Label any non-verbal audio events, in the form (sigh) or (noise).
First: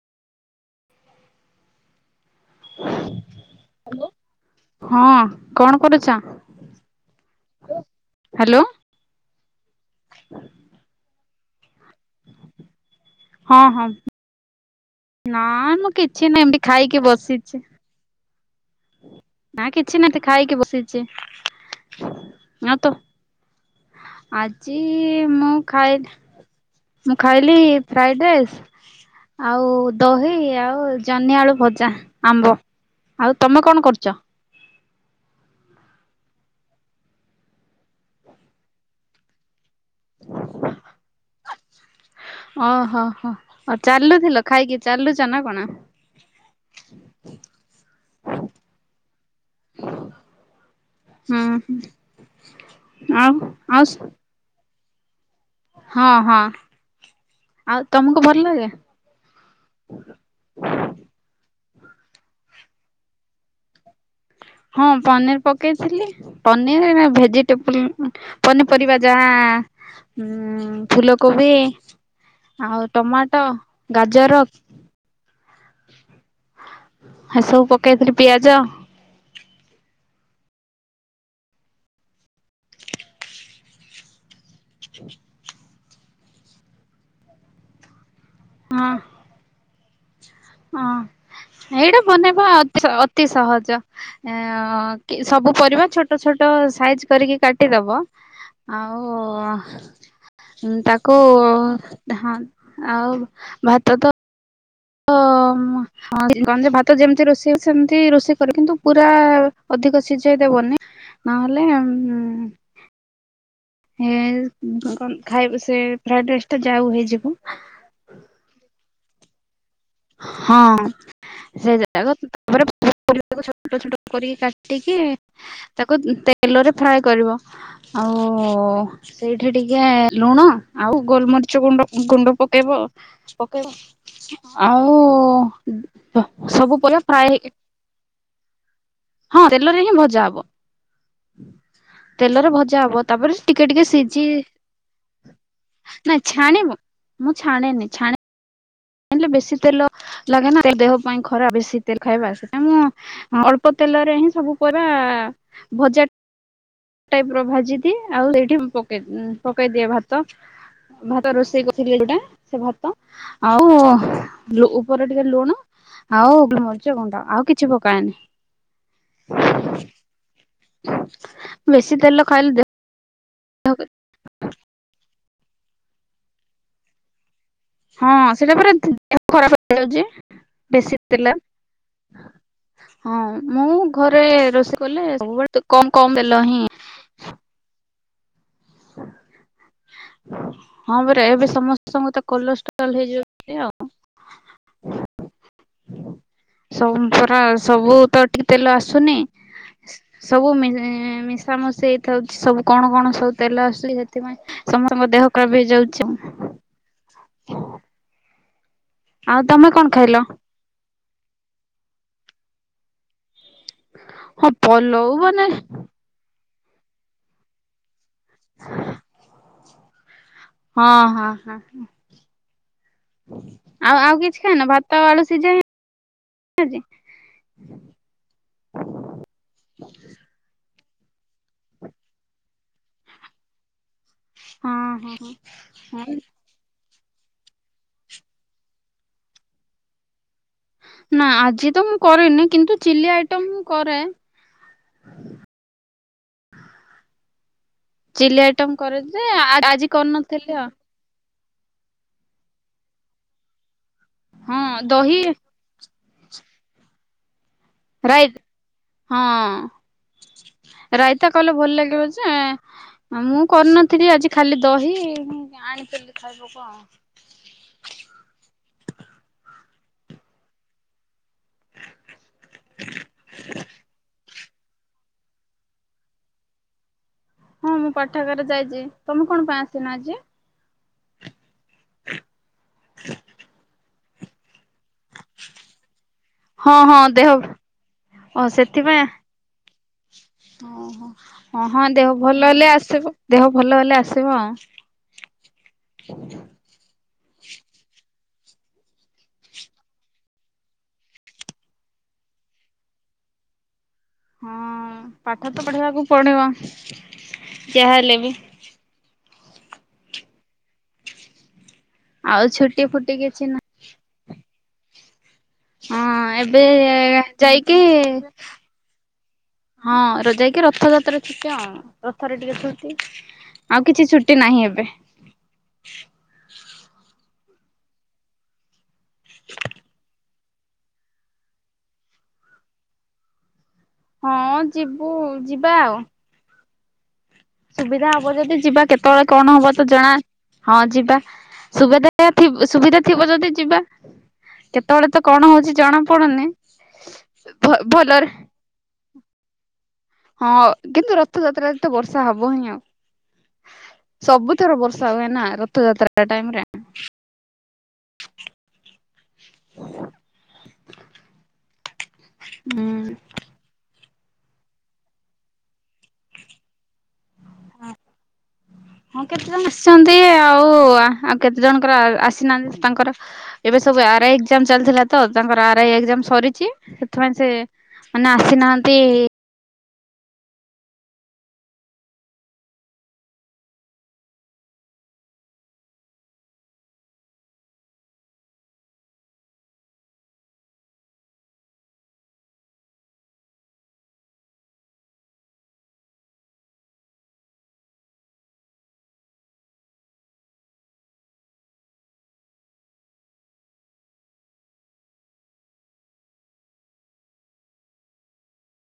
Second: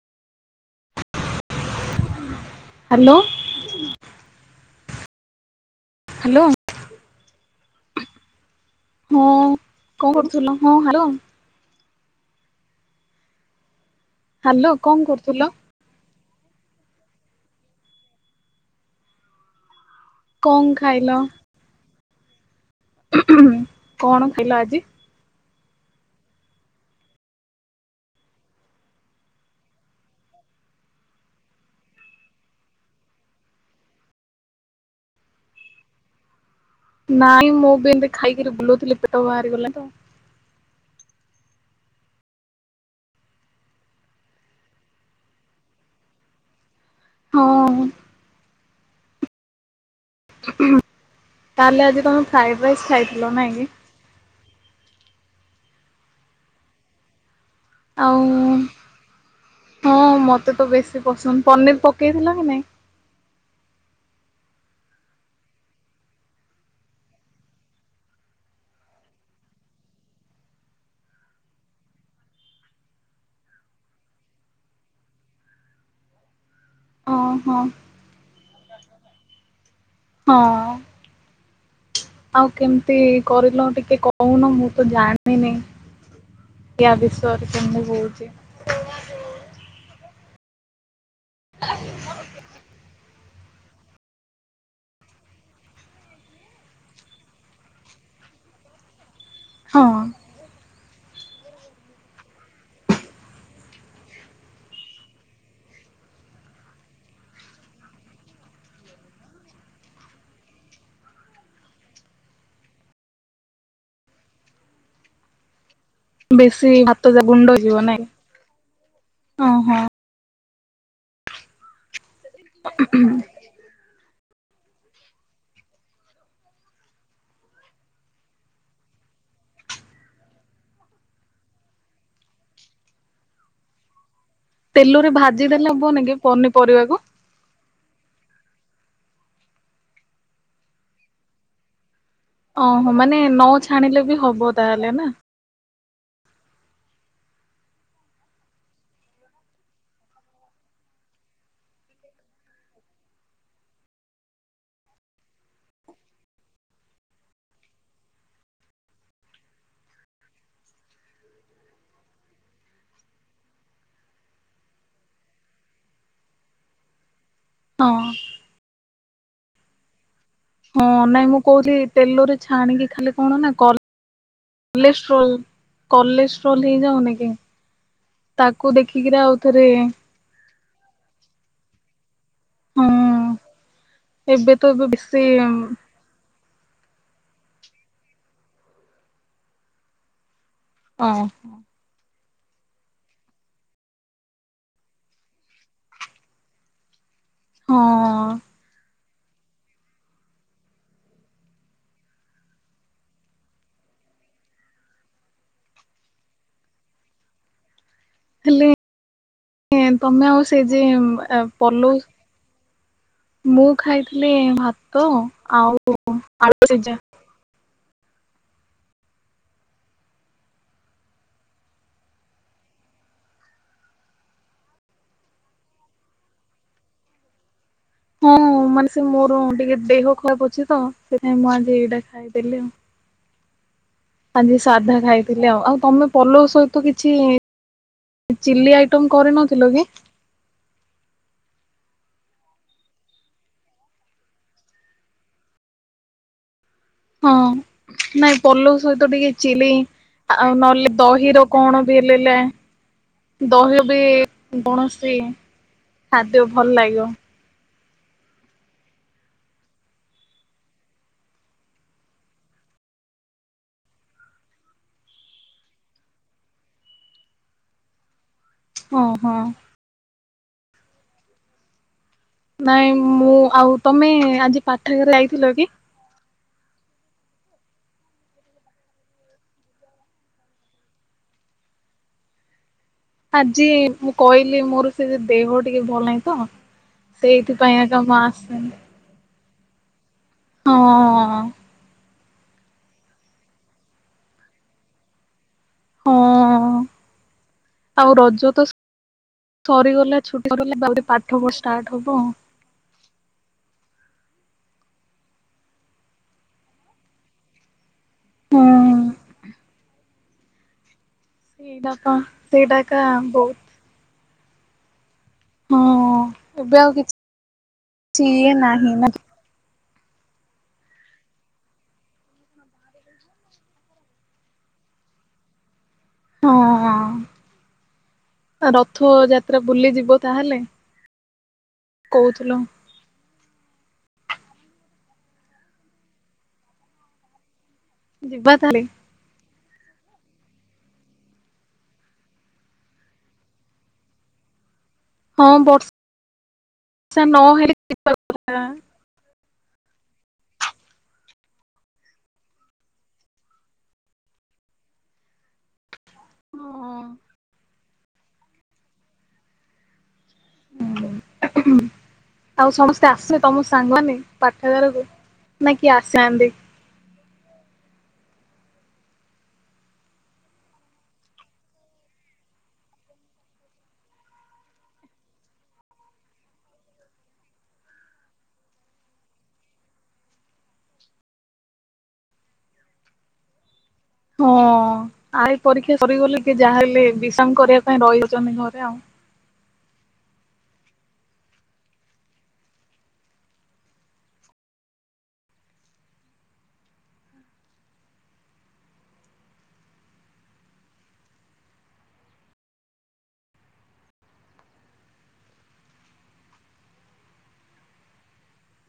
Hello ହଁ କଣ କରୁଛ ହାଲୋ ହାଲୋ ହଁ କଣ କରୁଥିଲ ହଁ ହାଲୋ ହଁ ହ ହ (unintelligible) ହଁ ହଁ ହାଲୋ କଣ କରୁଥିଲ? ନା ମୁଁ କି ଛି ନି ଏମତି ଖାଇକି ବସିଛି ନା କି କିଛି ନାଇ ଏମିତି ଖାଇକି ବସିଛି ହଁ (inaudible) ହୁଁ ହଁ କଣ ଖାଇଲ ଆଜି ମୁଁ ଖାଏ ମୁଁ ଖାଇଲି ଫ୍ରାଇଡ୍ ରାଇସ୍ ଆଉ ଦହି ଆଉ ଜହ୍ନିଆ ଆଳୁ ଭଜା ଆମ୍ବ ଆଉ ତମେ କଣ କରୁଛ ନାଇଁ ମୁଁ ବି ଏମିତି ଖାଇକରି ବୁଲୁଥିଲି ପେଟ ବାହାରିଗଲା ତ ଓହୋ ହୋ ଆଉ ଚାଲୁଥିଲ ଖାଇକି ଚାଲୁଛ ନା କଣ ହଁ ମୁଁ ହୁଁ ତାହେଲେ ଆଜି ତମେ ଫ୍ରାଇଡ୍ ରାଇସ୍ ଆଉ ଖାଇଥିଲ ନାଇଁ କି ଆଉ ହଁ ହଁ ତମକୁ ଆଉ ଭଲ ଲାଗେ? ହଁ ମତେ ତ ବେଶୀ ପସନ୍ଦ ପନିର ପକେଇଥିଲା ନା ନାଇଁ ହଁ ପନିର ପକେଇଥିଲି ପନିର ଭେଜିଟେବଲ ପନି ପରରିବା ଯାହା ଫୁଲକୋବି ଆଉ ଟମାଟୋ ଗାଜର ହଁ ଏହି ହଁ ସବୁ ପକେଇଥିଲି ପିଆଜ ଜା ହଁ ଆଉ କେମିତି କରିଲ ଟିକେ କହୁନ ମୁଁ ମୁ ତ ଜାଣିନି ଏହା ବିଷୟରେ କେମିତି ହଉଛି। ହଁ ହଁ ଏଇଟା ବନେଇବା ଅତି ଅତି ଅତି ସହଜ ସବୁ ପରିବା ଛୋଟ ଛୋଟ ସାଇଜ କରିକି କାଟିଦବ ଆଉ, ଓ ଆ ହଁ ତାକ, କଉ ହଁ ଆଉ ଭାତ ତ, ଅ ଅମ ହ କଣ ଯେ ଭାତ ଯେମିତି ରୋଷେଇ ହୁଏ ସେମତି ରୋଷେଇ କର କିନ୍ତୁ ପୁରା ଅଧିକ ସିଝେଇ ଦେବନି ନହେଲେ ଉମ ହେଁ ଜ କଣ ଖାଇବ ସେ, ଫ୍ରାଇଡ ରାଇସ୍ ଟା ବେଶୀ ଯାଉ ଭାତ ହେଇଯିବ ଯା ଗୁଣ୍ଡ ଯିବ ନାଇଁ, ଓହୋ, ହଁ ସେ ରେ ଛୋଟ ଛୋଟ (unintelligible) କରିକି କାଟିକି ତାକୁ ତେଲରେ ଫ୍ରାଏ କରିବ ଆଉ ସେଇଠି ଟିକେ ଲୁଣ ଆଉ ଗୋଲମରିଚୁଣ୍ଡ ଗୁଣ୍ଡ ପକେଇବ ପକେଇବ ଆଉ ତେଲରେ ଭାଜି ଦେେଲେ ହବନି କି ସବୁ ପରିବା ପନିପରିବାକୁ ଫ୍ରାଏ ହେଇକି ହଁ ତେଲରେ ହିଁ ଭଜା ହବ ତେଲରେ ଭଜା ଓହୋ ହବ ମାନେ ତାପରେ ନ ଟିକେ ଟିକେ ଛାଣିଲେ ବି ସିଝି ହବ ତାହେଲେ ନା ନାଇଁ ଛାଣିବୁ ମୁଁ ଛାଣେନି ଛାଣେ ଆଣଲେ ବେଶୀ ତେଲ ଲାଗେ ନାେ ଦେହ ପାଇଁ ଖରାପ ବେଶୀ ତେଲ ଖାଇବା ସେଟାଇ ମୁଁ ଅଳ୍ପ ତେଲରେ ହିଁ ସବୁ କହିବା ଭଜା ପ ଭାଜିଦିଏ ଆଉ ସେଇଠି ମୁେଇ ପକେଇଦିଏ ଭାତ ଭାତ ରୋଷେଇ କରିଥିଲ ଯୋଉଟା ସେ ଭାତ ଆଉ ଉପରେ ଟିକେ ଲୁଣ ଆଉ ମରିଚ ଗୁଣ୍ଡ ଆଉ କିଛି ହଁ ପକାଏନି ହ (inaudible) ହଁ ନାଇଁ ମୁଁ କହୁ ତେଲ ରେ ଖାଇଲେ ଦେହ ଛାଣିକି ଖାଲି କଣ ନା କ କଲେଷ୍ଟ୍ରୋଲ (inaudible) କଲ୍ଲେେଶଵରଲ ହେଇଯାାଉ ନକି ହଁ ସେଟା ପ ଦେହ ଖରାପ ହେଇଯାଉଛି ବେଶୀ ଦେଥିଲା ହଁ ମୁଁ ଘରେ ଏବେ ତ ରୋଷେଇ ଏବେ କଲେ ବେଶୀ ସବୁବେଳେ କ କମ ଦେ ଲ ହିଁ (inaudible) ହଁ ହଁ ହଁ ପରା ଏବେ ସମସ୍ତଙ୍କୁ ତ କଲେଷ୍ଟ୍ରଲ ହେଇଯିବ ଆଉ ପରା ହଁ ସବୁ ତ ଠିକ୍ ତେଲ ଆସୁନି ସବୁ ମିଶାାମଶି ହେଇଥାଉଛି ସବୁ କଣ କଣ ସବୁ ତେଲ ଆସୁଛି ସେଥିପାଇଁ ସମସ୍ତଙ୍କ ଦେହ ଖରାପ ହେଇଯାଉଛି ଆଉ। ହେଲେ ତମେ କଣ ଖାଇଲ ତମେ ଆଉ ସେ ଯେ ପଲଉ। (inaudible) ମୁଁ ଖାଇଥିଲି ହଁ ପଲଉ ଭାତ ମାନେ ଆଉ (unintelligible) ହ (inaudible) ହଁ ହଁ ହଁ ଆଉ ଆଉ କିଛି ଖାନ ଭାତ ଆଳୁ ସି ଯାଏ ହଁ ମାନେ ସେ ସେଥିାଇଁ ମୁ ଆଜି ଏଇଟା ଖାଇଦେଲେ ଆଉ ଆଜି ହଁ ସାଧା ହଁ ଖାଇଥିଲି ଆଉ ଆଉ ତମେ ହଁ ପଲ ସହିତ ତ କିଛି ଚିଲି ଆଇଟମ କରିନଥିଲ କି? ନା ଆଜି ତ ମୁଁ କରିରେନି କିନ୍ତୁ ଚିଲି ଆଇଟମ କରେ ହଁ। ଚିଲି ନାଇଁ ଆଇଟମ ପଲଉ କରେ ସହିତ ଯେ ଟିକେ ଚିଲି ଆଜି କରିନଥିଲି ଆଉ ନହେଲେ ଦହି ର- କଣ ବି ଲେଲେ ଦହି ବେ ହଁ କୌଣସି ଦହି ଖାଦ୍ୟ ଭଲ ଲାଗିବ। ରାଇଟ ହଁ ରାଇତା କହିଲେ ଭଲ ଲାଗିବ ଯେ ମୁଁ କରିନଥିଲି ଆଜି ଖାଲି ଦହି ଆଣିପାରିଲି ଖାଇଦବୁ କଣ ହଁ ହଁ। ପାଠଘରେ ଯାଗାଇଥିଲ କି? ହଁ ମୁଁ ପାଠାଗାର ଯାଇଛି। ତମେ କଣ ପାଇଁ ଆସିନ ଆଜି? ହ ଆଜି ମୁଁ କଇ ମୋର ସେ ଦେହ ଟିକେ ଭଲ ନାହିଁ ତ ହଁ ହଁ ଦେହ ସେଇଥିପାଇଁ ଆକା ମା ଓ ଆସିଛନ୍ତି। ସେଥିପାଇଁ (inaudible) ଓହୋ ହ ହଁ ଦେହ ଭଲ ହେଲେ ଆସିବ ଦେହ ଭଲ ହେଲେ ଆସିବ ଆଉ ହଁ ଅ ଆଉ ର ଯ ତ ସରିଗଲେ ଛୁଟି ସଲେହୁ ପାଠ ପଢ ଷ୍ଟାର୍ଟ ହବ ଆଉ ହଁ ପାଠ ତ ପଢିବାକୁ ପଡିବ ଯାହଲେ (unintelligible) ସେଇଟାପ ଆଉ ଛୁଟି ସେଇଟାକା ଫୁଟି କିଛି ନା ବହୁତ ହଁ ଏବେ ଆଉ କିଛି ଯାଇକି ଇଏ ନାହିଁ ନା। (inaudible) ହଁ ର ଯାଇକି ରଥଯାତ୍ରା ଥିକ ଆ ରଥରେ ଟିକେ ଥୁଛି ଆଉ କିଛି ଛୁଟି ନାହିଁ। ଏବେ ହଁ ରଥ ଯାତ୍ରା ବୁଲି ଯିବ ତାହେଲେ କହୁଥିଲ। ହଁ ଯିବୁ ଯିବା ଆଉ ସୁବିଧା ହବ ଯଦି ଯିବା କେତେବେଳେ କଣ ହବ ତ ଜଣା ହଁ ଯିବା ସୁବିଧାଥି ସୁବିଧା ଥିବ ଯଦି ଯିବା। କେତେବେଳେ ତ ହଁ କଣ ହଉଛି ବର୍ଷା ଜଣା ପଡୁନି ନହେଲେ ଭ ଭଲରେ- ଯିବା। ହଁ କିନ୍ତୁ ରଥଯାତ୍ରାରେ ତ ବର୍ଷା ହବ ହିଁ ଆଉ ସବୁଥର ବର୍ଷା ହୁଏ ନା ରଥଯାତ୍ରା- ହ ହ ହୁଁ ଆଉ ସମସ୍ତେ ହୁଁ। ଆସିବେ ତମ ସାଙ୍ଗମାନେ- ପାଠାଗାରକୁ ନା କିଏ ଆସିନ୍ତି- ହଁ କେତେ ଜଣ ଆସିଛନ୍ତି ଆଉ ଆଉ କେତେ ଜଣଙ୍କର ଆସିନାହାନ୍ତି ତାଙ୍କର ଏବେ ସବୁ ଆର ଆଇ ଏାମ ଚାଲିଥିଲା ତ ତାଙ୍କର ଆର ଆଇ ଏାମ ସରିଛି ସେଥିପାଇଁ ସେ ମାନେ ଆସିନାହାନ୍ତି- ହଁ ଆଇ ପରୀକ୍ଷା ସରିଗଲେ କି ଯାହା ହେଲେ ବିଷାମ କରିବା ପାଇଁ ରହିଯାଉଛନ୍ତି ଘରେ ଆଉ।